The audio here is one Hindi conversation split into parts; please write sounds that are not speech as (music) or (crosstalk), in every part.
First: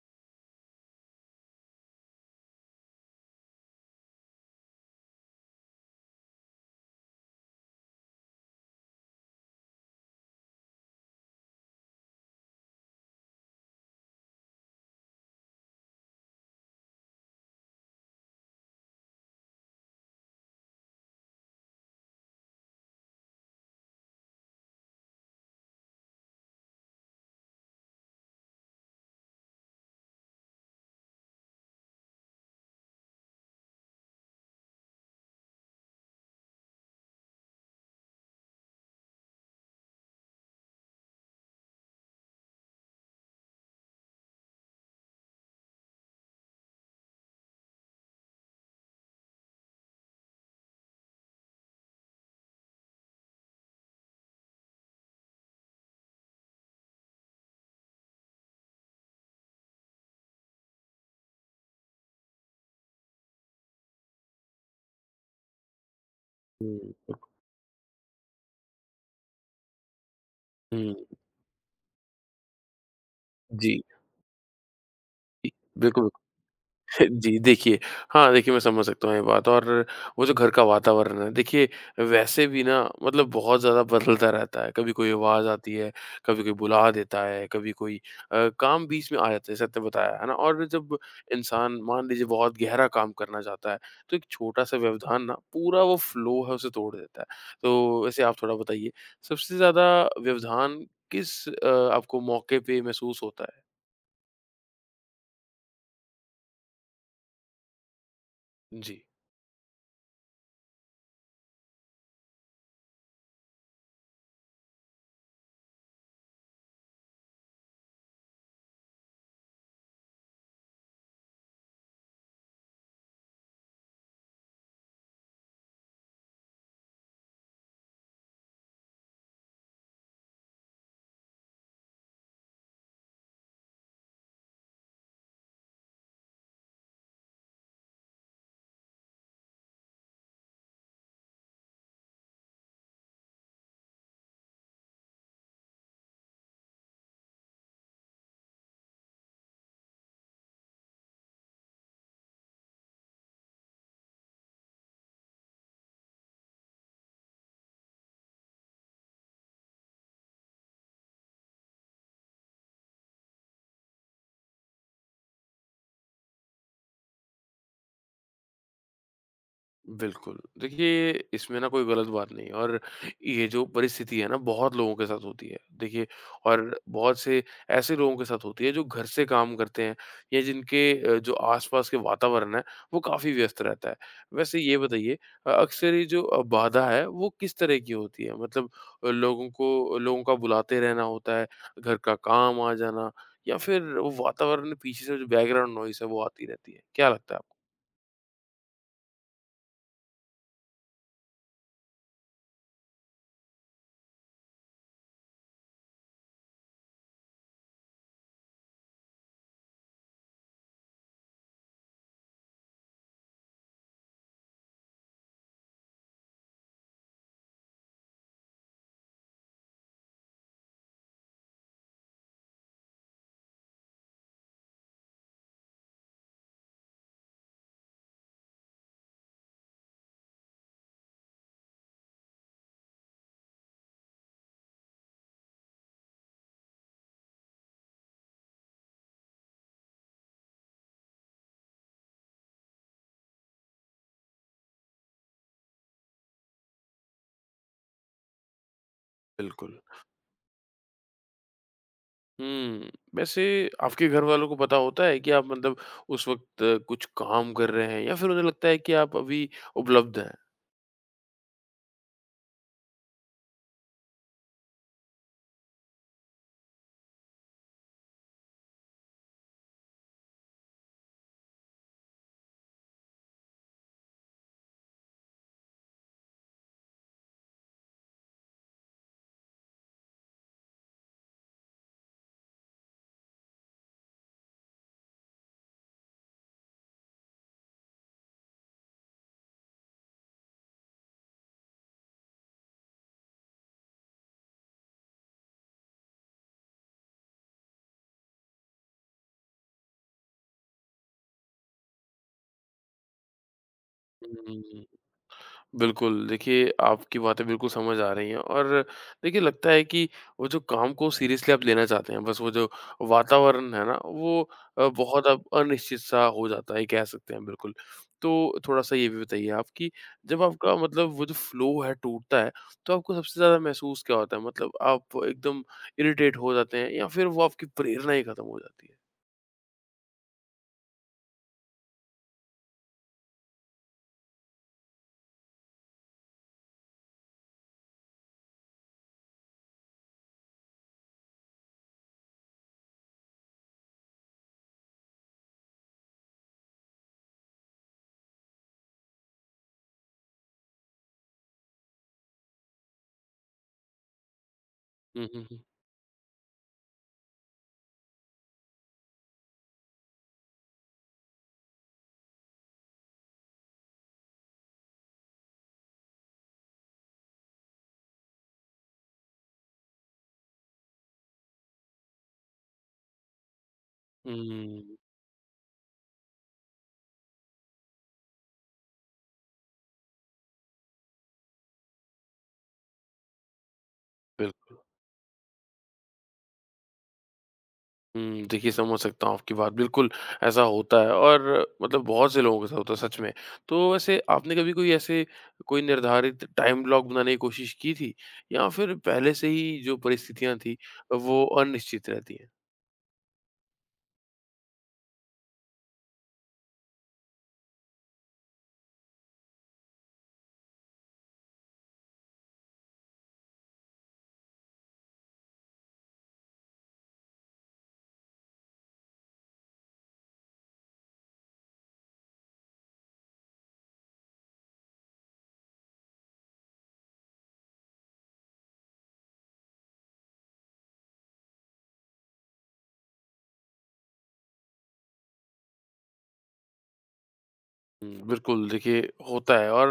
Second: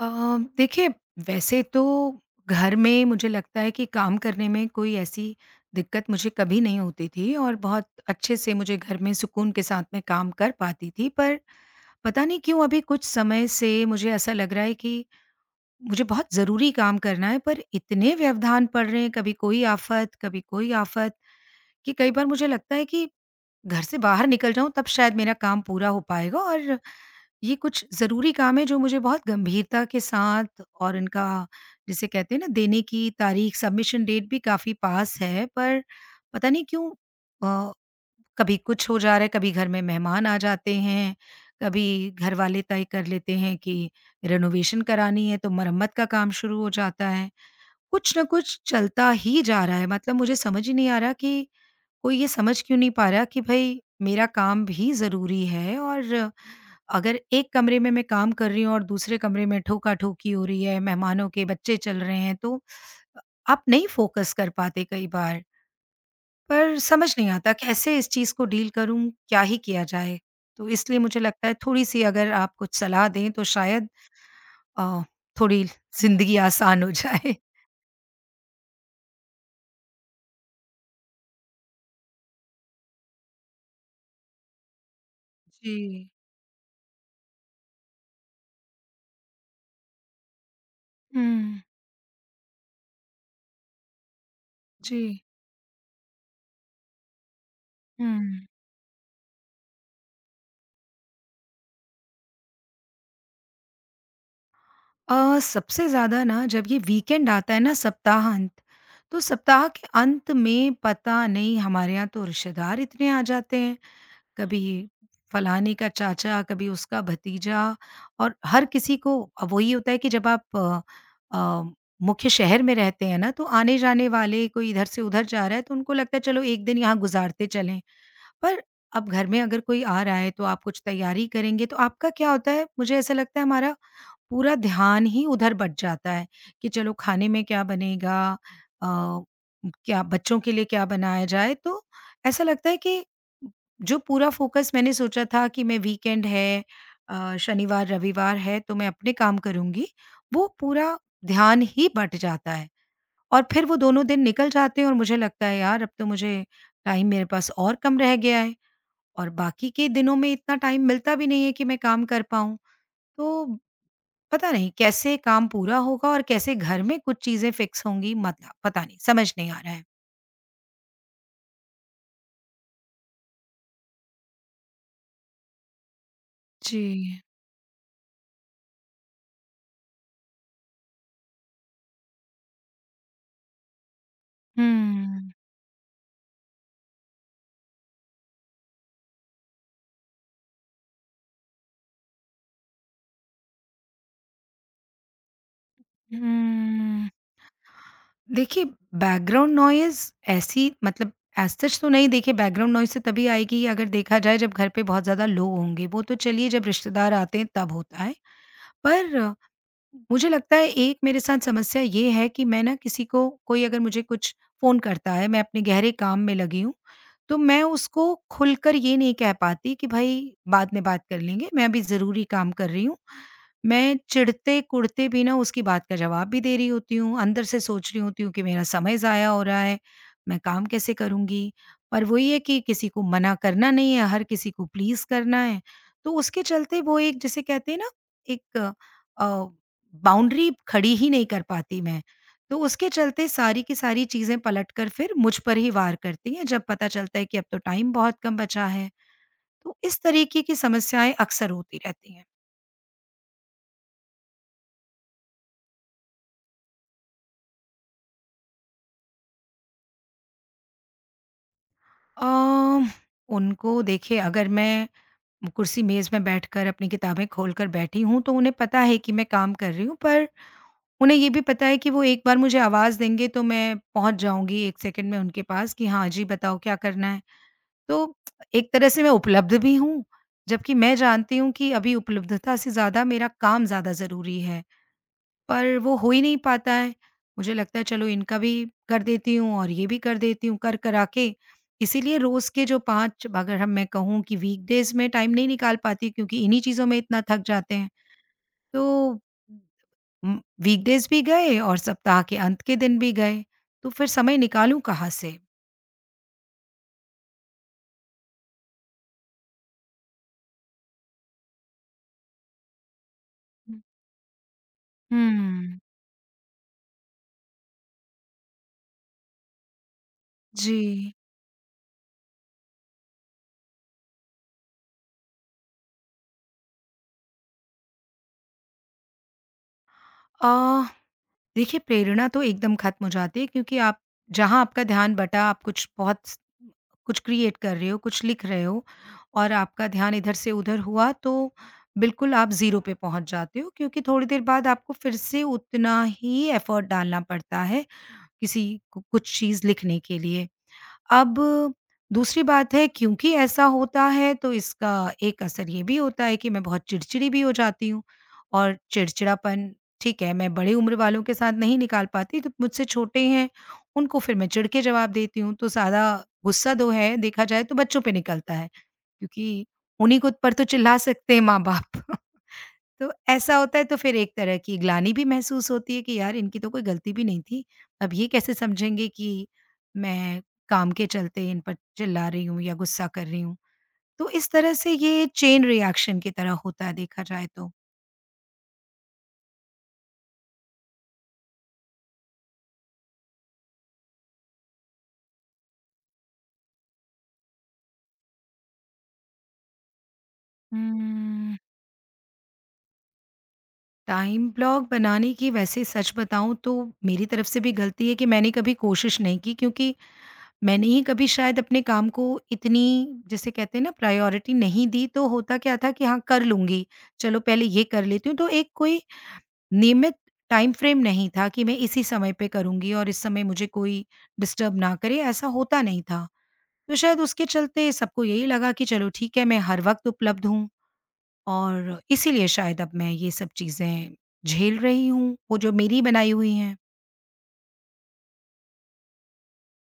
अ, देखिए, वैसे तो घर में मुझे लगता है कि काम करने में कोई ऐसी दिक्कत मुझे कभी नहीं होती थी और बहुत अच्छे से मुझे घर में सुकून के साथ में काम कर पाती थी। पर पता नहीं क्यों अभी कुछ समय से मुझे ऐसा लग रहा है कि मुझे बहुत ज़रूरी काम करना है, पर इतने व्यवधान पड़ रहे हैं, कभी कोई आफत, कभी कोई आफत, कि कई बार मुझे लगता है कि घर से बाहर निकल जाऊं तब शायद मेरा काम पूरा हो पाएगा। और ये कुछ ज़रूरी काम है जो मुझे बहुत गंभीरता के साथ और इनका जिसे कहते हैं ना देने की तारीख, सबमिशन डेट भी काफ़ी पास है। पर पता नहीं क्यों अ, कभी कुछ हो जा रहा है, कभी घर में मेहमान आ जाते हैं, कभी घर वाले तय कर लेते हैं कि रेनोवेशन करानी है तो मरम्मत का काम शुरू हो जाता है। कुछ न कुछ चलता ही जा रहा है। मतलब मुझे समझ ही नहीं आ रहा कि कोई ये समझ क्यों नहीं पा रहा कि भई मेरा काम भी ज़रूरी है। और अगर एक कमरे में मैं काम कर रही हूँ और दूसरे कमरे में ठोका-ठोकी हो रही है, मेहमानों के बच्चे चल रहे हैं, तो आप नहीं फोकस कर पाते कई बार। पर हुँ, समझ नहीं आता कैसे इस चीज़ को डील करूँ, क्या ही किया जाए? तो इसलिए हुँ। मुझे लगता है थोड़ी-सी अगर आप कुछ सलाह दें तो जी, शायद अ, थोड़ी बिल्कुल, बिल्कुल। ज़िंदगी आसान हो (laughs) जाए। जी, देखिए हाँ, देखिए मैं समझ सकता हूँ ये बात और वो जो घर का वातावरण है, देखिए वैसे भी ना मतलब बहुत ज़्यादा बदलता रहता है। कभी कोई आवाज़ (laughs) आती जी। है, कभी कोई बुला देता है, कभी कोई काम बीच में आ जाता है, जैसे आपने बताया, है ना? और जब हुँ। इंसान मान लीजिए बहुत गहरा काम करना चाहता है, तो एक छोटा-सा जी। व्यवधान ना पूरा वो फ्लो है उसे तोड़ देता है। तो वैसे आप हुँ। थोड़ा बताइए, सबसे ज़्यादा व्यवधान किस आपको मौके पे महसूस होता है? सबसे ज़्यादा ना जब ये वीकेंड आता है ना सप्ताहांत, जी। तो सप्ताह के अंत में पता नहीं हमारे यहाँ तो रिश्तेदार इतने आ जाते हैं, कभी फलाने का चाचा, कभी उसका भतीजा। और हर किसी को अब वही होता है कि जब आप अ, मुख्य शहर में रहते हैं ना, तो आने-जाने वाले कोई इधर से उधर जा रहा है, तो उनको लगता है चलो 1 दिन यहाँ गुज़ारते चलें। पर अब घर में अगर कोई आ रहा है, तो आप कुछ तैयारी करेंगे, तो आपका क्या होता है, मुझे ऐसा लगता है हमारा पूरा ध्यान ही उधर बट जाता है कि चलो खाने में क्या बनेगा, अ, क्या बच्चों के लिए क्या बनाया जाए। तो ऐसा लगता है कि जो पूरा फोकस मैंने सोचा था कि मैं वीकेंड है, शनिवार रविवार है, तो मैं अपने काम करूँगी, वो पूरा ध्यान ही बट जाता है। और फिर वो दोनों दिन निकल जाते हैं और मुझे लगता है यार अब तो मुझे टाइम मेरे पास और कम रह गया है। और बाकी के दिनों में इतना टाइम मिलता भी नहीं है कि मैं काम कर पाऊँ। तो पता नहीं कैसे काम पूरा होगा और कैसे घर में कुछ चीज़ें फिक्स होंगी, मतलब पता नहीं, समझ नहीं आ रहा है। बिल्कुल। देखिए, इसमें ना कोई गलत बात नहीं है और ये जो परिस्थिति है ना, बहुत लोगों के साथ होती है। देखिए और जी। बहुत से ऐसे लोगों के साथ होती है जो घर से काम करते हैं या जिनके जो आस-पास के वातावरण है, वो काफ़ी व्यस्त रहता है। वैसे ये बताइए हुँ। अक्सर ये जो बाधा है, वो किस तरह की होती है? मतलब लोगों को लोगों का बुलाते रहना होता है, घर का काम आ जाना या फिर वो वातावरण पीछे से जो बैकग्राउंड नॉइज़ है, वो आती रहती है? क्या हुँ। लगता है आपको? देखिए, बैकग्राउंड नॉइज़ ऐसी मतलब एज़ सच तो नहीं। देखिए बैकग्राउंड नॉइज़ तो तभी आएगी अगर देखा जाए जब घर पे बहुत ज़्यादा लोग होंगे, वो तो चलिए जब रिश्तेदार आते हैं तब होता है। पर मुझे लगता है एक मेरे साथ समस्या ये है कि मैं ना किसी को कोई अगर मुझे कुछ फ़ोन करता है, मैं अपने गहरे काम में लगी हूँ, तो मैं उसको खुलकर ये नहीं कह पाती कि भाई बाद में बात कर लेंगे, मैं अभी ज़रूरी काम कर रही हूँ। मैं चिढ़ते-कुढ़ते भी ना उसकी बात का जवाब भी दे रही होती हूँ, अंदर से सोच रही होती हूँ कि मेरा समय ज़ाया हो रहा है, मैं काम कैसे करूँगी? पर वही है कि किसी को मना करना नहीं है, हर किसी को प्लीज़ करना है। तो उसके चलते वो एक जिसे कहते हैं ना एक अ, बाउंड्री खड़ी ही नहीं कर पाती मैं। तो उसके चलते सारी की सारी चीज़ें पलटकर फिर मुझ पर ही वार करती हैं, जब पता चलता है कि अब तो टाइम बहुत कम बचा है। तो बिल्कुल। इस तरीके की समस्याएँ अक्सर होती रहती हैं। हुँ। वैसे आपके घरवालों को पता होता है कि आप मतलब उस वक़्त कुछ काम कर रहे हैं या फिर उन्हें लगता है कि आप अभी उपलब्ध हैं? अ, उनको देखिए, अगर मैं कुर्सी-मेज़ में बैठकर अपनी किताबें खोलकर बैठी हूँ, तो उन्हें पता है कि मैं काम कर रही हूँ, पर उन्हें ये भी पता है कि वो एक बार मुझे आवाज़ देंगे, तो मैं पहुँच जाऊँगी 1 सेकंड में उनके पास कि हाँ जी, बताओ क्या करना है? तो एक तरह से मैं उपलब्ध भी हूँ, जबकि मैं जानती हूँ कि अभी उपलब्धता से ज़्यादा मेरा काम ज़्यादा ज़रूरी है, पर वो हो ही नहीं पाता है। मुझे लगता है चलो इनका भी कर देती हूँ और ये भी कर देती हूँ, कर-करा के इसीलिए रोज़ के जो 5 अगर हम मैं कहूँ कि वीकडेज़ में टाइम नहीं निकाल पाती, क्योंकि इन्हीं चीज़ों में इतना थक जाते हैं। तो वीकडेज़ भी गए और सप्ताह के अंत के दिन भी गए, तो फिर समय निकालूँ हुँ। कहाँ से? बिल्कुल, देखिए आपकी बातें बिल्कुल समझ आ रही हैं और देखिए लगता है कि वो जो काम को सीरियसली आप लेना चाहते हैं, बस वो जो वातावरण है ना वो बहुत अब हुँ। अनिश्चित-सा हो जाता है, कह सकते हैं बिल्कुल। तो थोड़ा-सा ये भी बताइए आप कि जब आपका मतलब जी। वो जो फ्लो है टूटता है, तो आपको सबसे ज़्यादा महसूस क्या होता है? मतलब आप एकदम इरिटेट हो जाते हैं या फिर वो आपकी प्रेरणा ही खत्म हो जाती है? अ, देखिए, प्रेरणा तो एकदम खत्म हो जाती है क्योंकि आप जहाँ आपका ध्यान बँटा, आप कुछ बहुत स कुछ क्रिएट कर रहे हो, कुछ लिख रहे हो और आपका ध्यान इधर से उधर हुआ तो बिल्कुल आप ज़ीरो पे पहुँच जाते हो, क्योंकि थोड़ी देर बाद आपको फिर से उतना ही एफ़र्ट डालना पड़ता है, किसी कु कुछ चीज़ लिखने के लिए। अब दूसरी बात है क्योंकि ऐसा होता है तो इसका हुँ, एक हुँ, हुँ। असर ये भी होता है कि मैं बहुत चिड़चिड़ी भी हो जाती हूँ और चिड़चिड़ापन, ठीक है मैं बड़े उम्र वालों के साथ नहीं निकाल पाती तो मुझसे छोटे हैं उनको फिर मैं चिढ़ के जवाब देती हूँ, तो सारा गुस्सा दो है देखा जाए तो बच्चों पे निकलता है, क्योंकि उन्हीं को पर तो चिल्ला सकते हैं माँ बाप। तो ऐसा होता है तो फिर एक तरह की हुँ, ग्लानि भी महसूस होती है कि यार इनकी तो कोई गलती भी नहीं थी। अब ये कैसे समझेंगे कि मैं काम के चलते इन पर चिल्ला रही हूँ या गुस्सा कर रही हूँ। तो इस तरह बिल्कुल। से ये चेन रिएक्शन की तरह होता है देखा जाए तो। हुँ, देखिए समझ सकता हूँ आपकी बात। बिल्कुल, ऐसा होता है और मतलब बहुत से लोगों के साथ होता है सच में। तो वैसे आपने कभी कोई ऐसे कोई निर्धारित टाइम ब्लॉक बनाने की कोशिश की थी या फिर पहले से ही जो परिस्थितियाँ थी वो हुँ। अनिश्चित रहती हैं? टाइम ब्लॉक बनाने की वैसे सच बताऊँ तो मेरी तरफ से भी गलती है कि मैंने कभी कोशिश नहीं की, क्योंकि मैंने ही कभी शायद अपने काम को इतनी जिसे कहते हैं ना प्रायोरिटी नहीं दी, तो होता क्या था कि हाँ कर लूँगी, चलो पहले ये कर लेती हूँ, तो एक कोई नियमित टाइम फ्रेम नहीं था कि मैं इसी समय पे करूँगी और इस समय मुझे कोई डिस्टर्ब ना करे, ऐसा होता नहीं था। तो शायद उसके चलते सबको यही लगा कि चलो ठीक है मैं हर वक़्त उपलब्ध हूँ। और इसीलिए शायद अब मैं ये सब चीज़ें झेल रही हूँ, वो जो मेरी बनाई हुई हैं। हुँ, बिल्कुल देखिए होता है और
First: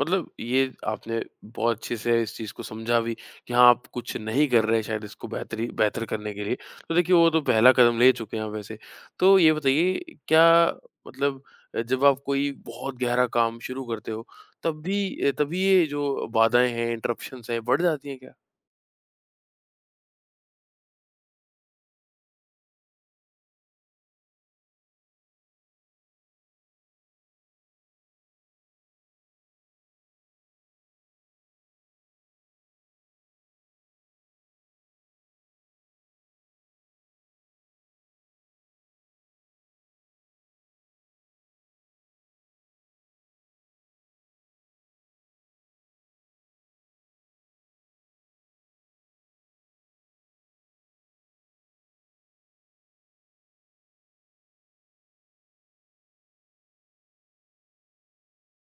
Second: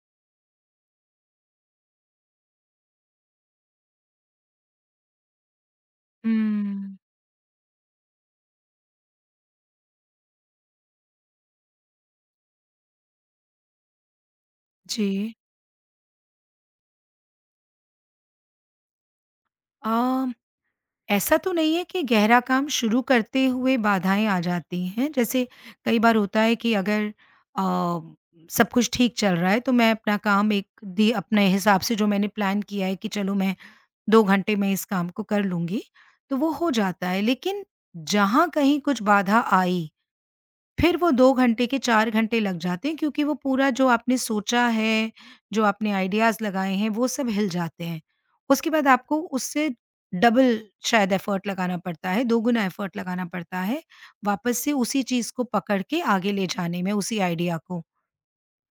मतलब ये आपने बहुत अच्छे से इस चीज़ को समझा भी कि हाँ, आप कुछ नहीं कर रहे शायद इसको बेहतर करने के लिए। तो हुँ। देखिए वो तो पहला कदम ले चुके हैं आप वैसे। तो ये बताइए क्या मतलब जब आप कोई बहुत गहरा काम शुरू करते हो जी। तभी ये जो बाधाएँ हैं, इंटरप्शंस हैं, बढ़ जाती हैं क्या? अ, ऐसा तो नहीं है कि गहरा काम शुरू करते हुए बाधाएँ आ जाती हैं। जैसे कई बार होता है कि अगर अ, सब कुछ ठीक चल रहा है तो मैं अपना काम एक दि अपने हिसाब से जो मैंने प्लान किया है कि चलो मैं 2 घंटे में इस काम को कर लूँगी, तो वो हो जाता है। लेकिन जहाँ कहीं कुछ बाधा आई फिर वो 2 घंटे के 4 घंटे लग जाते हैं, क्योंकि वो पूरा जो आपने सोचा है, जो आपने आइडियाज़ लगाए हैं, वो सब हिल जाते हैं। उसके बाद आपको उससे डबल शायद एफ़र्ट लगाना पड़ता है, दोगुना एफ़र्ट लगाना पड़ता है, वापस से उसी चीज़ को पकड़ के आगे ले जाने में, उसी आइडिया को।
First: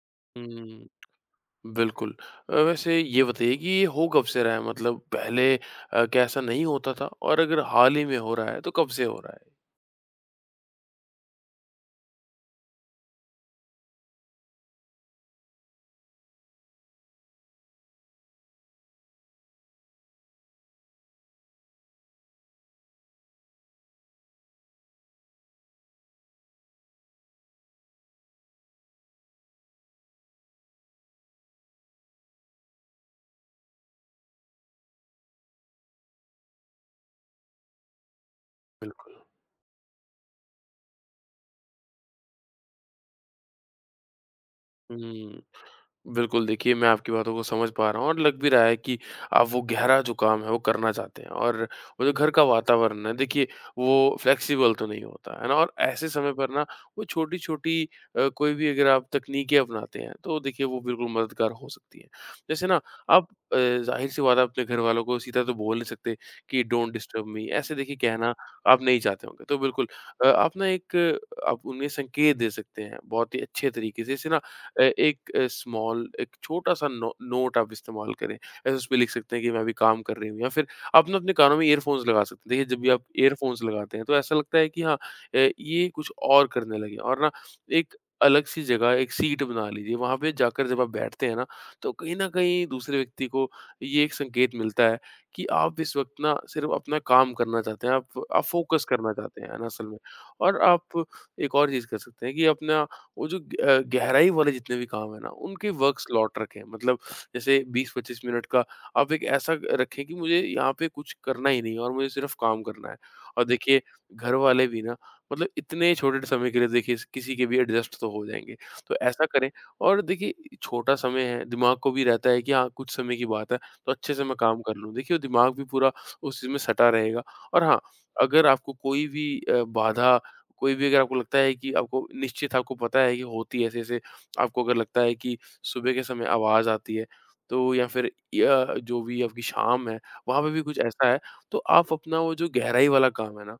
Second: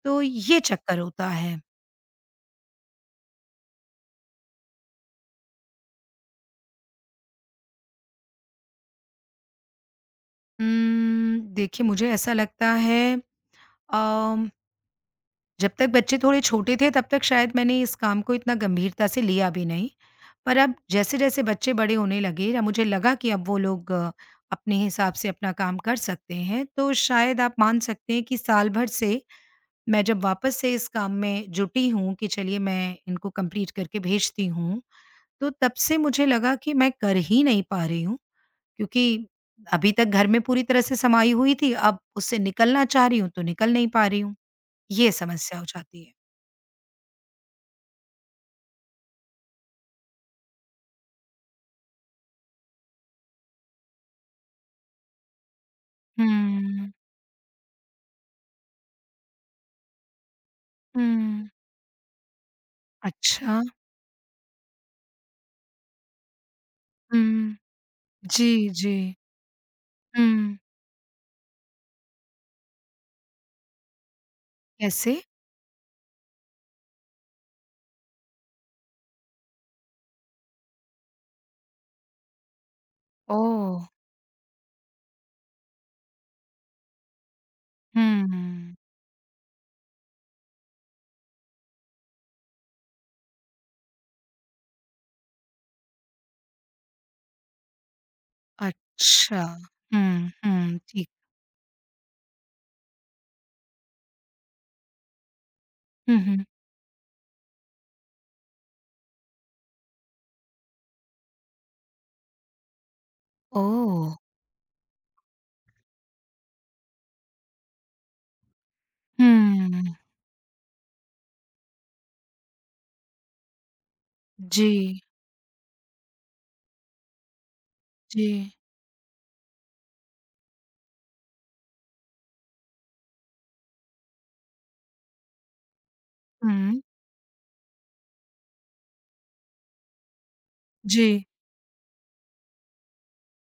तो ये हुँ, चक्कर होता है। बिल्कुल। वैसे ये बताइए कि ये हो कब से रहा है? मतलब पहले क्या ऐसा नहीं होता था? और अगर हाल ही में हो रहा है तो कब से हो रहा देखिए मुझे ऐसा लगता है अम जब तक बच्चे थोड़े छोटे थे तब तक शायद मैंने इस काम को इतना गंभीरता से लिया भी नहीं। पर अब जैसे-जैसे बच्चे बड़े होने लगे या मुझे लगा कि अब वो लोग अपने हिसाब से अपना काम कर सकते हैं, तो शायद आप मान सकते हैं कि साल भर से मैं जब वापस से इस काम में जुटी हूँ कि चलिए मैं इनको कंप्लीट करके भेजती हूँ, तो तब से मुझे लगा कि मैं कर ही नहीं पा रही हूँ, क्योंकि है? अभी तक घर में पूरी तरह से समाई हुई थी, अब उससे निकलना चाह रही हूँ तो निकल नहीं पा रही हूँ। ये हुँ। समस्या हो जाती है। बिल्कुल, देखिए मैं आपकी बातों को समझ पा रहा हूँ और लग भी रहा है कि आप वो गहरा जो काम है वो करना चाहते हैं और वो जो घर का वातावरण है देखिए वो फ्लेक्सिबल तो नहीं होता, है ना? और ऐसे समय पर ना हुँ, वो छोटी-छोटी कोई भी अगर आप तकनीकें अपनाते हैं तो देखिए वो बिल्कुल हुँ। मददगार हो सकती हैं। जैसे ना आप अच्छा, ज़ाहिर-सी बात है अपने घरवालों को सीधा तो बोल नहीं सकते कि डोंट डिस्टर्ब मी हुँ। ऐसे देखिए कहना जी, आप जी। नहीं चाहते होंगे। तो बिल्कुल आप हुँ, ना आप उन्हें संकेत दे सकते हैं बहुत ही अच्छे तरीके से। इससे ना अ, कैसे? एक अ, स्मॉल एक छोटा-सा नो नोट आप इस्तेमाल करें। ऐसे उसपे लिख सकते हैं कि मैं अभी काम कर रही हूँ या फिर आप ना अपने कानों में ईयरफ़ोन्स लगा सकते हैं। देखिए, जब भी आप ईयरफ़ोन्स ओह! लगाते हैं तो ऐसा लगता है कि हाँ ये कुछ और करने लगे और ना एक अलग-सी हुँ, जगह एक सीट बना लीजिए। वहाँ पे जाकर जब आप बैठते हैं ना, तो कहीं न कहीं दूसरे व्यक्ति को ये एक संकेत मिलता है कि आप इस वक़्त ना सिर्फ़ अपना काम करना चाहते हैं, आप फ़ोकस करना चाहते अच्छा। हैं, है ना, असल में। हुँ, और हुँ, आप ठीक। एक और चीज़ कर सकते हैं कि अपना वो जो गहराई वाले जितने भी काम हैं ना, उनके वर्क हुँ, स्लॉट हुँ। रखें। मतलब जैसे 20-25 मिनट का आप एक ऐसा रखें कि मुझे यहाँ पे कुछ करना ही नहीं है और मुझे सिर्फ़ काम करना है। और देखिए ओह! घर वाले भी ना मतलब इतने छोटे समय के लिए देखिए किसी के भी एडजस्ट तो हो जाएँगे। तो ऐसा करें हुँ, और देखिए छोटा समय है, दिमाग को भी रहता है कि हाँ, कुछ समय की बात है तो अच्छे से मैं काम कर लूँ। जी, देखिए वो दिमाग भी पूरा उस चीज़ में सटा रहेगा और हाँ, जी। अगर आपको कोई भी बाधा कोई भी अगर आपको लगता है कि आपको निश्चित आपको पता है कि होती है ऐसे-ऐसे, आपको अगर लगता है कि सुबह के समय आवाज़ हुँ, आती है, तो या फिर या जो भी आपकी शाम है, वहाँ पे भी कुछ जी। ऐसा है, तो आप अपना वो जो गहराई वाला काम है ना,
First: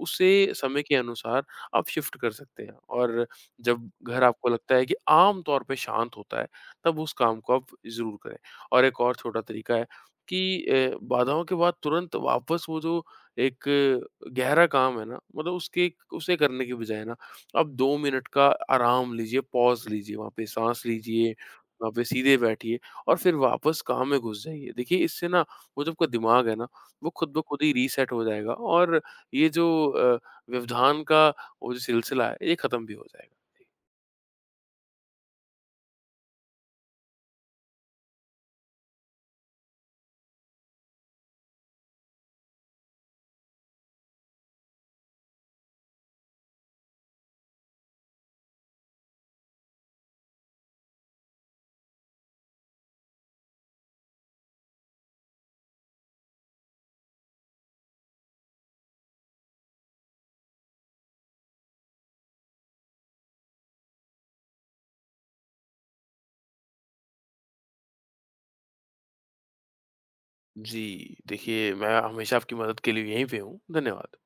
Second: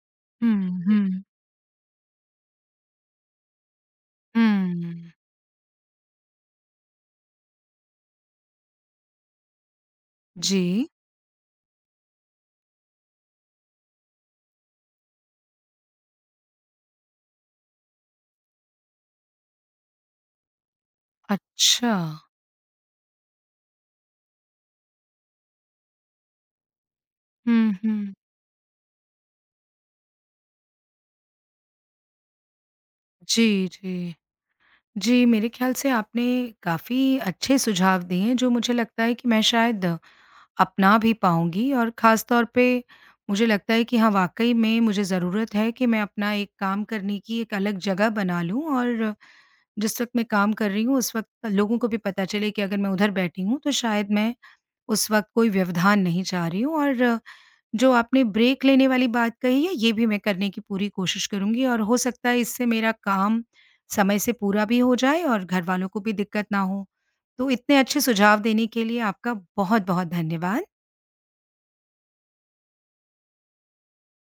उसे समय हुँ, के हुँ, अनुसार आप शिफ्ट कर सकते हैं और जब घर आपको लगता है कि हुँ। आम तौर पे शांत होता है, तब उस काम को आप ज़रूर करें। और एक और छोटा तरीका है कि जी, बाधाओं के बाद तुरंत वापस वो जो एक गहरा काम है ना मतलब उसके उसे करने के बजाय ना आप 2 मिनट का आराम लीजिए, पॉज़ लीजिए, वहाँ पे साँस लीजिए, वहाँ अच्छा। पे सीधे बैठिए और फिर वापस काम में घुस जाइए। देखिए इससे ना वो जो आपका दिमाग है ना, वो खुद ब खुद ही हुँ, रीसेट हुँ। हो जाएगा और ये जो व्यवधान का वो जो सिलसिला है, ये खत्म भी हो जाएगा। जी, जी। जी, मेरे ख़्याल से आपने काफ़ी अच्छे सुझाव दिए हैं, जो मुझे लगता है कि मैं शायद अपना भी पाऊँगी। और ख़ास तौर पे मुझे लगता है कि हाँ, वाक़ई में मुझे ज़रूरत है कि मैं अपना एक काम करने की एक अलग जगह बना लूँ। और जिस वक़्त मैं काम कर रही हूँ, उस वक़्त लोगों को भी पता चले कि अगर मैं उधर बैठी हूँ, तो शायद मैं उस वक़्त कोई व्यवधान नहीं चाह रही हूँ। और जो आपने ब्रेक लेने वाली बात कही है, ये भी मैं करने की पूरी कोशिश करूँगी और हो सकता है इससे मेरा काम समय से पूरा भी हो जाए और घरवालों को भी दिक्कत ना हो। तो इतने अच्छे सुझाव देने के लिए आपका बहुत-बहुत धन्यवाद। जी, देखिए मैं हमेशा आपकी मदद के लिए यहीं पे हूँ। धन्यवाद।